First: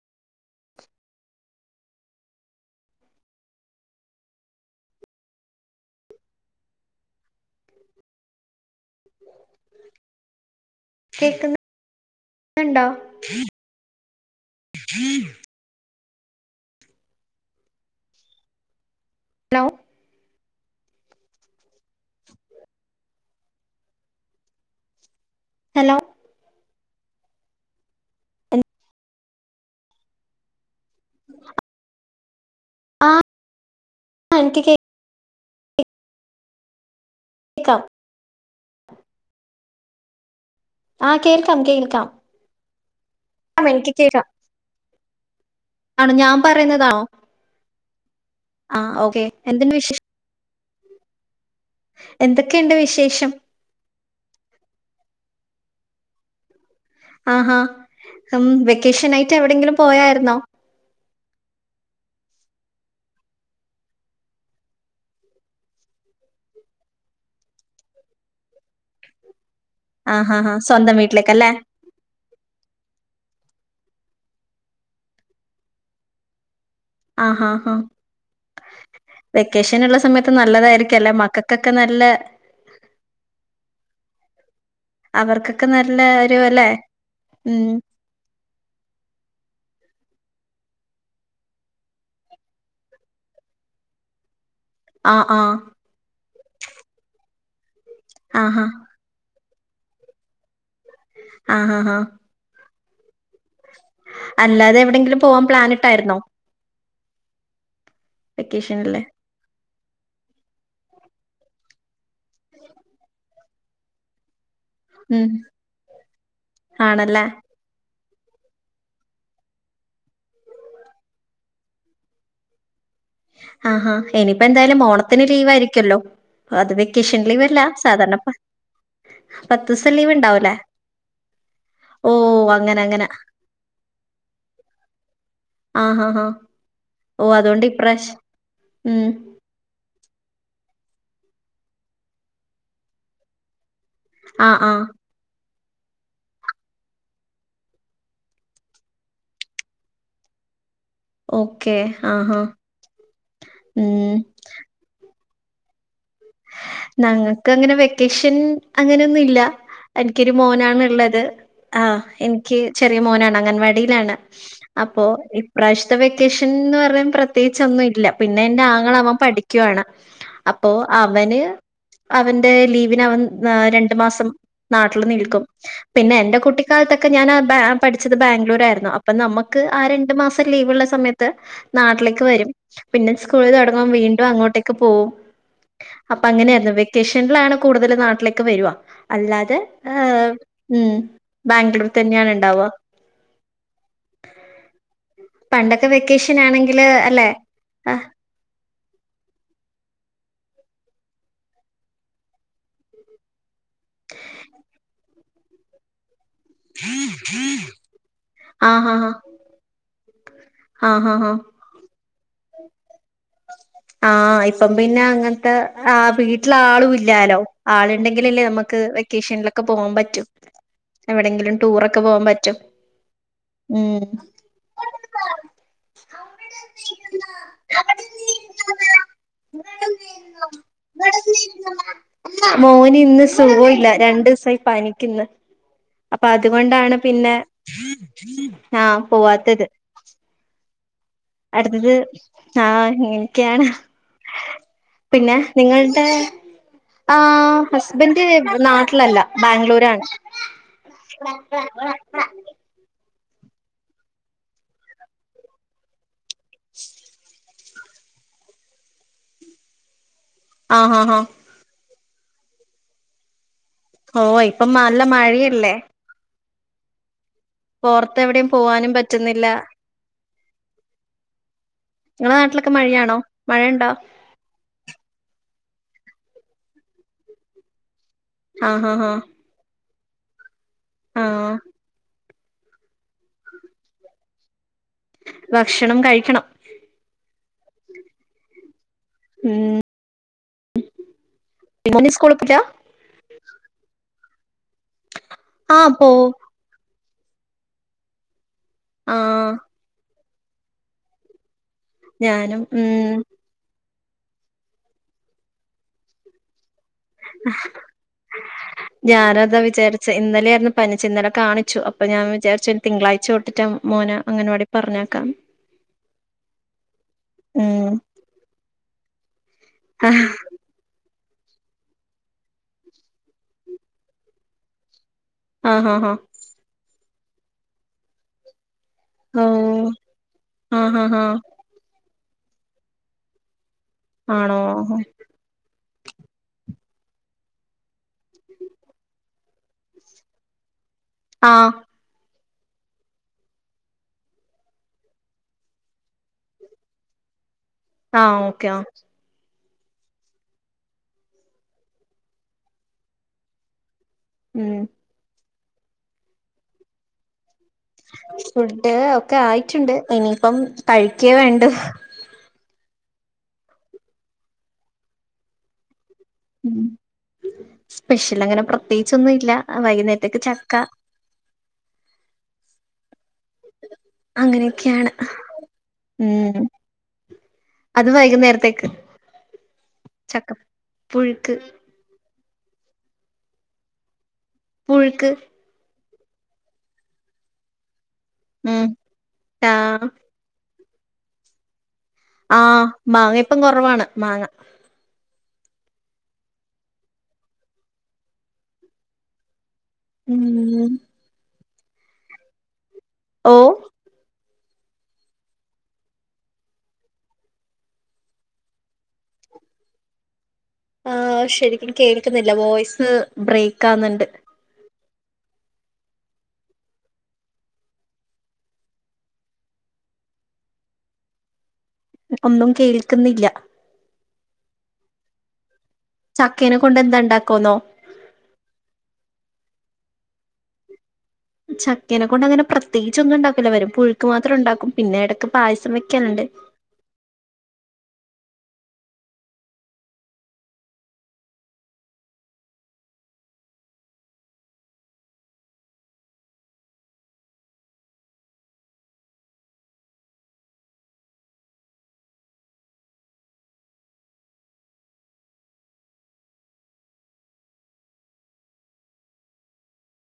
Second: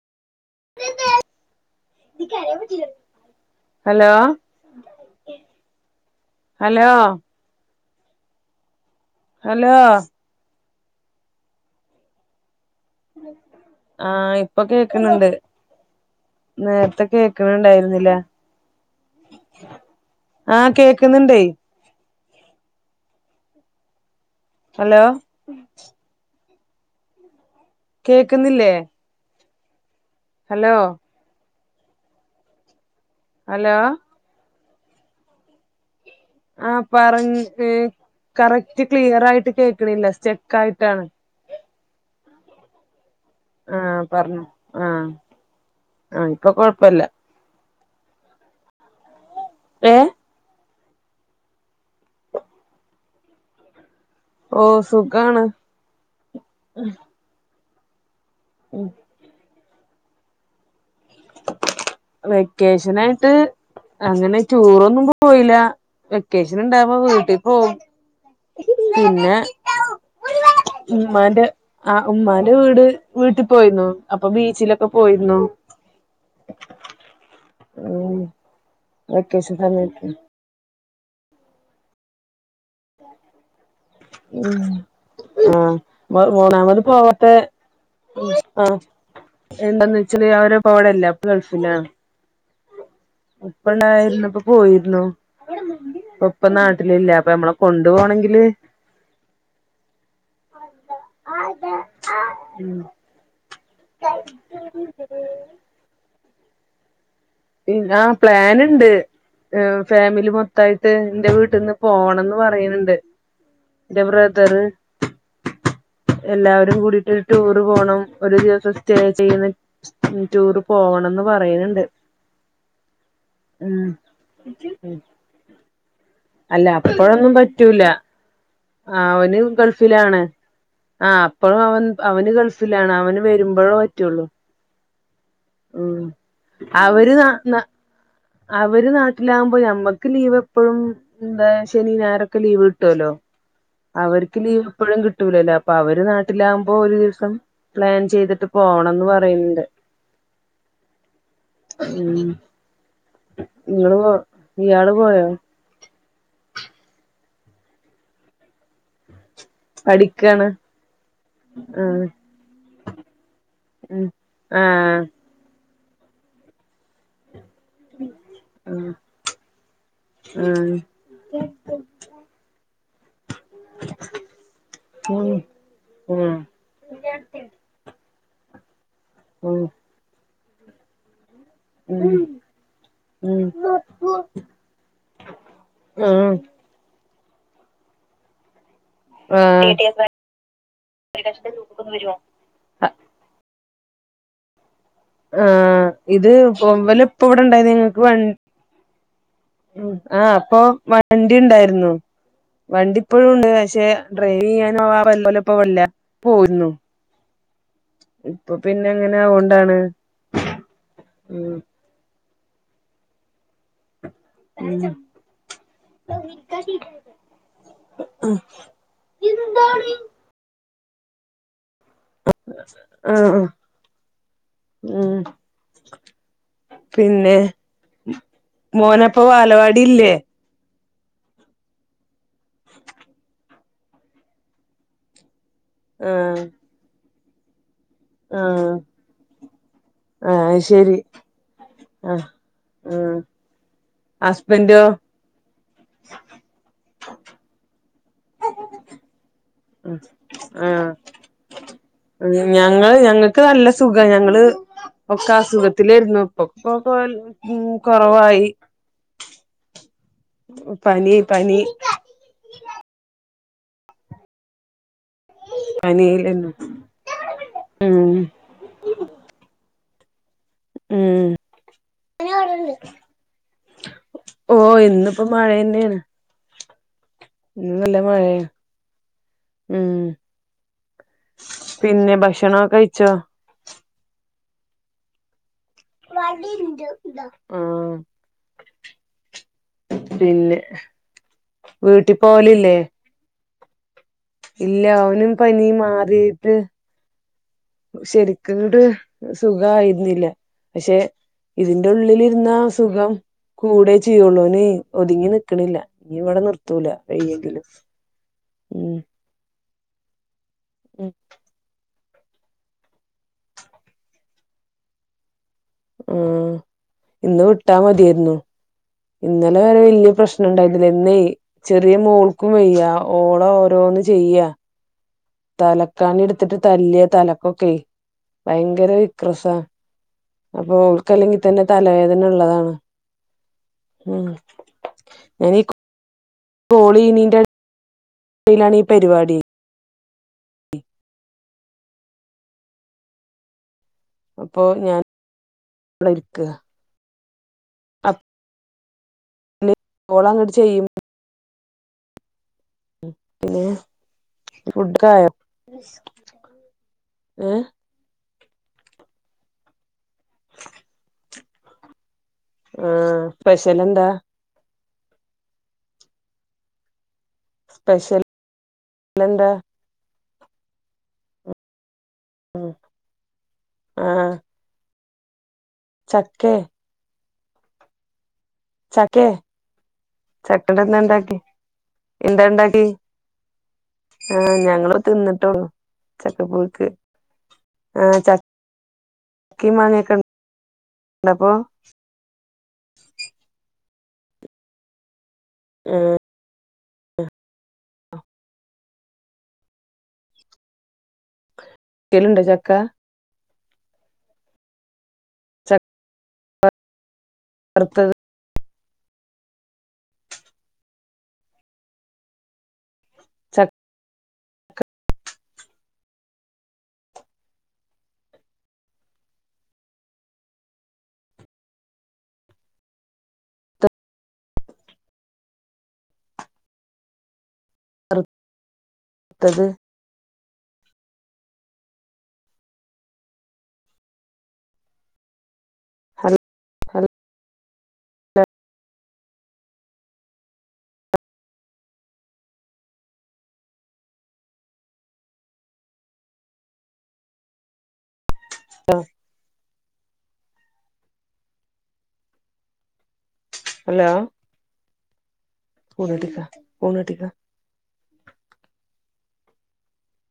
Hello hello [inaudible] hello കേക്കുന്നുന്നുണ്ടോ ആഹ ഇപ്പൊ കേക്ക്ണണ്ട് നേരത്തെക്കെ കേക്കണണ്ടായിരുന്നില്ല ഹലോ ആഹ കേൾക്കുന്നുണ്ടേ ഹലോ ഹലോ [inaudible] കേക്കുന്നില്ലേ ഹലോ ഉ [inaudible] ഹലോ ആ എനിക്ക് കേക്കാം ആഹ പറ കേൾക്കാം കറക്റ്റ് ക്ലിയർ ആയിട്ട് കേൾക്കണില്ല സ്റ്റെക്ക് ആയിട്ടാണ് ആഹ കേൾക്കാം കേൾക്കാം ആ എനിക്ക് ആഹ് കേക്കാം പറഞ്ഞോ ആഹ് ആണോ ആഹ് ഞാൻ ഇപ്പൊ പറയുന്നതാണോ കൊഴപ്പല്ല ആ ഓക്കെ എന്തുണ്ട് വിശേഷം ഏഹ് എന്തൊക്കെയുണ്ട് വിശേഷം ഓ സുഖാണ് ആഹാ ഉം വെക്കേഷൻ ആയിട്ട് എവിടെങ്കിലും പോയായിരുന്നോ വെക്കേഷനായിട്ട് അങ്ങനെ ടൂറൊന്നും പോയില്ല വെക്കേഷൻ ഉണ്ടാവ്പോ വീട്ടിൽ പോകും പിന്നെ ആ ആഹാ ആഹാ സ്വന്തം ഉമ്മാന്റെ വീട്ടിലേക്കല്ലെ ആ ഉമ്മാന്റെ വീട് വീട്ടിൽ പോയിരുന്നു അപ്പൊ ബീച്ചിലൊക്കെ പോയിരുന്നു. ആഹഹ ഉം വെക്കേഷൻ ഉള്ള സമയത്ത്. പ്പ നല്ലതായിരിക്കും അല്ലെ മക്കക്കൊക്കെ നല്ലെ ഉ അവർക്കൊക്കെ നല്ല ആഹ ഒരു മൂന്നാ അല്ലേ മത് പോവട്ടെ. ഉം ആഹ എന്താന്ന് വെച്ചല് അവര് പ്പോവിടില്ല അപ്പൊ ഗൾഫിലാ ഉപ്പ ഉണ്ടായിരുന്നപ്പൊ പോയി രുന്നു ആഹ് ആഹ് ഇപ്പൊ ഉ പ്പ നാട്ടിലില്ല അപ്പ നമ്മള കൊണ്ടു പോണെങ്കില്. ആഹാ ആഹ ആഹ ആഹ. ഉം. അല്ലാതെ എവിടെങ്കിലും പോവാൻ പ്ലാനിട്ടാരുന്നൊ? പി ആ പ്ലാന്ണ്ട്. വെക്കേഷനില് ഫാമിലി മൊത്താ യിട്ട് എന്റെ വീട്ടിൽന്ന് പോണംന്ന് പറയ ണുണ്ട്. എന്റെ ബ്രദറ് ഉം എല്ലാവരും കൂടിട്ട് ആണല്ലേ ഒര് ടൂർ ടൂർ പോണം ഒരു ദിവസം സ്റ്റേ ചെയ്യുന്ന ടൂർ പോകണംന്ന് പറയ് ണുണ്ട്. ആഹഹാ ഇനിപ്പൊ എന്തായാലും ഓണത്തിന് ലീവ് ആയിരിക്കല്ലോ. അല്ല അത് വെക്കേഷൻ അപ്പഴൊന്നും ലീവല്ല പറ്റൂല സാധാരണപ്പ അവന് ഗൾഫിലാണ് അ പ്പൊ ഓ അവൻ അങ്ങനെ ഗൾഫിലാണ് അങ്ങനെ. അവന് വരുമ്പൊ ഴേ പറ്റുള്ളൂ. ആഹ ഉം ആാ ആാ അവര് ന ഓ ന അതുകൊണ്ട് ഇപ്രാശ് അവര് നാട്ടിലാകുമ്പോ ഞ മ്മക്ക് ലീവ് എപ്പഴും എന്താ ശനി ഞായ റൊ ക്കെ ലീവ് കിട്ടുവല്ലോ അവർക്ക് ആ ലീവ് ആ. എപ്പഴും കിട്ട് കിട്ടൂലല്ലഅപ്പൊ അവര് നാട്ടിലാകുമ്പോ ഒരു ദിവസം പ്ലാൻ ചെയ്തിട്ട് പോണോ ന്ന് പറയണ് ണ്ട്. ഓക്കെ ആഹആഹ്. ഇങ്ങള്പോ ഇയാള് പോയാ? ഞങ്ങൾക്ക് അങ്ങനെ വെക്കേഷൻ അങ്ങനൊ ന്നി ല്ല. എനിക്കൊരു പഠിക്കാണ് മോനാണ്ള്ളത് ആ ആഹ് എനിക്ക് ചെറിയ മോനാണ് ഉം അംഗൻവാടിയിലാണ്. ആഹ് അപ്പൊ ഇപ്രാവശ്യത്തെ വെക്കേഷൻ ന്ന് പറയുമ്പൊ പ്ര പ്രത്യേകിച്ചൊന്നും ഇല്ല പിന്നെ എന്റെ ആഹ് ആങ്ങള അവൻ പഠിക്കുവാണ് അപ്പൊ ആഹ് അവന്. അവന്റെ ലീവിന് അവൻ രണ്ടു മാസം നാട്ടില് ഉം നിൽക്കും. പിന്നെ ഉം എന്റെ കുട്ടിക്കാലത്തൊക്കെ ഞാൻ പഠിച്ചത് ബാംഗ്ലൂർ ആയിരുന്നു അ അപ്പൊ ഉം നമ്മുക്ക് ആ രണ്ടു മാസം ലീവ്ള്ള സമയത്ത്. ഉം നാട്ടിലേക്ക് വരും പിന്നെ ഉം സ്കൂള് തൊടങ്ങും വീണ്ടും അങ്ങോട്ടേക്ക് പോവും ഉം അങ്ങനെയല്ല വെക്കേഷനിലാ ണ് കൂടുതല് നാട്ടിലേക്ക് വരുവ. അല്ലാതെ ആഹ് ഏ ഉ ബാംഗ്ലൂർ തന്നെയാണ് ഉണ്ടാവ. [inaudible] ആഹ് പണ്ടൊക്കെ ഇത് വെക്കേഷൻ ആണെങ്കില് ഇവല് ഇപ്പ അല്ലെ ഇവിടെ ഇണ്ടായിനി ആ. ഉ ആഹ അപ്പൊ വണ്ടി ണ്ടായിരുന്നു വണ്ടി ഇപ്പോഴും ഉണ്ട്. പക്ഷെ ഡ്രൈവ് ചെയ്യാൻ വല്ലപ്പൊ വല്ല പോയിരുന്നു. ഇപ്പൊ പിന്നെ ആഹ് ന്ന ങ്ങനെ ആവോണ്ടാണ്. ആഹ് ആഹ് ആഹ് മ് ആഹ ഇപ്പം പിന്നെ അങ്ങനത്തെ ആ വീട്ടിൽ ആളും ഇല്ലാലോ ആളുണ്ടെങ്കിലല്ലേ നമ്മക്ക് വെ വെ ക്കേഷനിലൊക്കെ പോകാൻ പറ്റും എവിടെങ്കിലും. ടൂറക്കെ പോവാൻ പറ്റും ആഹ് ആഹ് ഉം. ഉം പിന്നെ മോനപ്പൊ വാലവാടി ഇല്ലേ. മോന് ഇന്ന് സുഖൊ ല്ല രണ്ടു സാ യി പനിക്ക് ണ് അപ്പൊ ആഹ് അതുകൊണ്ടാണ് പിന്നെ ആഹ് ഞാൻ പോവാത്തത്. ആഹ് ശരി. അടുത്തത് ആഹ് ആഹ ആഹ് ഇങ്ങനെ ക്കാണ്. ഹസ്ബന്റോ പിന്നെ നിങ്ങളുടെ ആഹ. ഹസ്ബന്റ് നാട്ടിലല്ല ബാംഗ്ലൂരാണ്. ആഹ് ഞങ്ങള് ഞങ്ങക്ക് നല്ല സുഖ. ഞങ്ങള് ഒക്കെ അസുഖത്തിലെര്ന്നു. പൊക്കോ കോൽ ഉം കോർവായി ഓ ആഹ് ആഹ് പനി ആഹ് പനി. ഓ ഇപ്പംനല്ല മല്ല മഴയല്ലേ? പനിയേര്ന്നു പോർത്തെവ്ടേം പോവാനും പറ്റ്ന്നില്ലാ ഉം ഇങ്ങളെ നാട്ട്ലൊക്കെ മഴയാണോ മഴയ്ണ്ടോ? ഓഹ് ഇന്ന്പ്പോ മഴെയെന്നേണ് ഇന്ന് നല്ല മഴയാ ആഹ് ഹ ഹാ ഉം ആഹ് പിന്നെ ഭഷണാെ കഴിച്ചോ? ഭക്ഷണം. കഴിക്കണം വടിണ്ട് ണ്ടോ ആഹാ ഉം പിന്നെ മോന് വീട്ടി സ്കൂളിൽ പോയില്ല പോവലില്ലേ? ഇല്ല ഒനും പനി ആഹ് പോവും മാറിട്ട്. ശെരിക്ക്ങ്ങ്ട്ട് ആഹ് സുഖയിരുന്നില്ല പക്ഷെ ഇതിന്റെ ഉള്ളിലിര്ന്നാ ഞാനും സുഖം ഉം കൂടെ ചെയ്യുള്ളൂന് ഒത്ങ്ങി നിക്കണില്ല ഇഞ്ഞിവടെ നിർത്തൂല. വയ്യെങ്കിലും ഉം ഞാനതാ വിചാരിച്ചെ ഇന്നലെയായ്ര്ന്നു പനിച്ചെ ഉം ഇന്നലെ കാണിച്ചു അ അപ്പൊ ഞാൻ വിചരിച്ച് ഇനി തിങ്കളാഴ്ച തൊട്ടിട്ട് മോനെ അങ്ങനവാടി പറഞ്ഞക്കാംന്ന് ഉും ഇന്ന് വിട്ടാ ഉം മതിര്ന്നു. ഇന്നലെ വരേ വെല്ല്യ ആഹ് പ്രശ്ണണ്ടായ്ന്നില്ലാ ഇന്നേ ചെറിയ മോൾക്കും വെയ്യാ ഓളെ ഓരോന്ന് ചെയ്യാ ആഹ് ആഹ് തലക്കാണി ഇട്ത്ത്ട്ട് തല്ലാ തലക്കൊക്കെ ഭയങ്കര വി ഓ ക്രസാ അപ്പൊ ആഹ് ആഹ് ആഹ് ഓൾക്കല്ലെങ്കി തന്നെ തലവേദനള്ളതാണ് ഉം ആണോ ഞാനീ കോ കോളെയ്യിണിന്റെടിയിലാണി പരിപാടി. ആഹാ പ്പൊ ഞാൻവ്ട ഇര്ക്ക. ആഹ് ഓക്കെ ആഹ് ന് കോളങ്ങട്ട് ചെയ്യും പിന്നേ ഉം ഫുഡ്ക്കായോ ഏഹ് ഫുഡ്ഡ് ഒക്കെ ആയിറ്റ്ണ്ട് ഇനിയിപ്പം കഴിക്കേ വേണ്ടു ആഹ് സ്പെഷെലെന്താ? സ്പെഷ്യൽ സ്പെഷ്ൽ അങ്ങനെ പ്രത്യേകിച്ചൊന്നും എന്താ ഇല്ല വൈകുന്നേരത്തെക്ക് ചക്ക. ആ ആഹാ ങ്ങനൊക്കെയാണ് ചക്കേ ഉം അത് വൈകുന്നേരത്തേക്ക് ചക്കെ ചക്ക ചക്കേടെന്താണ്ടാക്കി പുഴുക്ക് എന്താണ്ടാ ടി ആ ഞങ്ങള് പുഴുക്ക് തിന്നിട്ടോള്ളു. ചക്കപ്പുഴുക്ക് ആഹ് ചക് ഉം ക്കിം ആഹ് മാങ്ങ്യൊക്കെൺ ണ്ടപ്പോ ആ മാങ്ങ ഇപ്പം കൊറവാണ് മാങ്ങ. [unintelligible] ഉം ക്കെലുണ്ടോ ചക്കാ ഓഹ് വർത്തത്. ആഹ് ശെരിക്കും കേക്ക്ന്ന്ല്ല വോയ്സ് ചക്ക ബ്രെയ്ക്കാവ്ന്ന്ണ്ട് ഒന്നും കേൾക്ക്ന്നില്ലാ ചക്കേനെ കൊണ്ട് എന്താ ണ്ടാക്കുവെന്നോ? വർത്തത് ചക്കനെ കൊണ്ട് അങ്ങനെ പ്രത്യേകിച്ച് ഒന്നും ഉണ്ടാക്കില്ല. വല്ല പുഴുക്ക് മാത്രം ഉണ്ടാക്കും. പിന്നെ ഇടയ്ക്ക് പായസം ഹൽ വെക്കല്ണ്ട്. ഹൽ ഹലോ [unintelligible]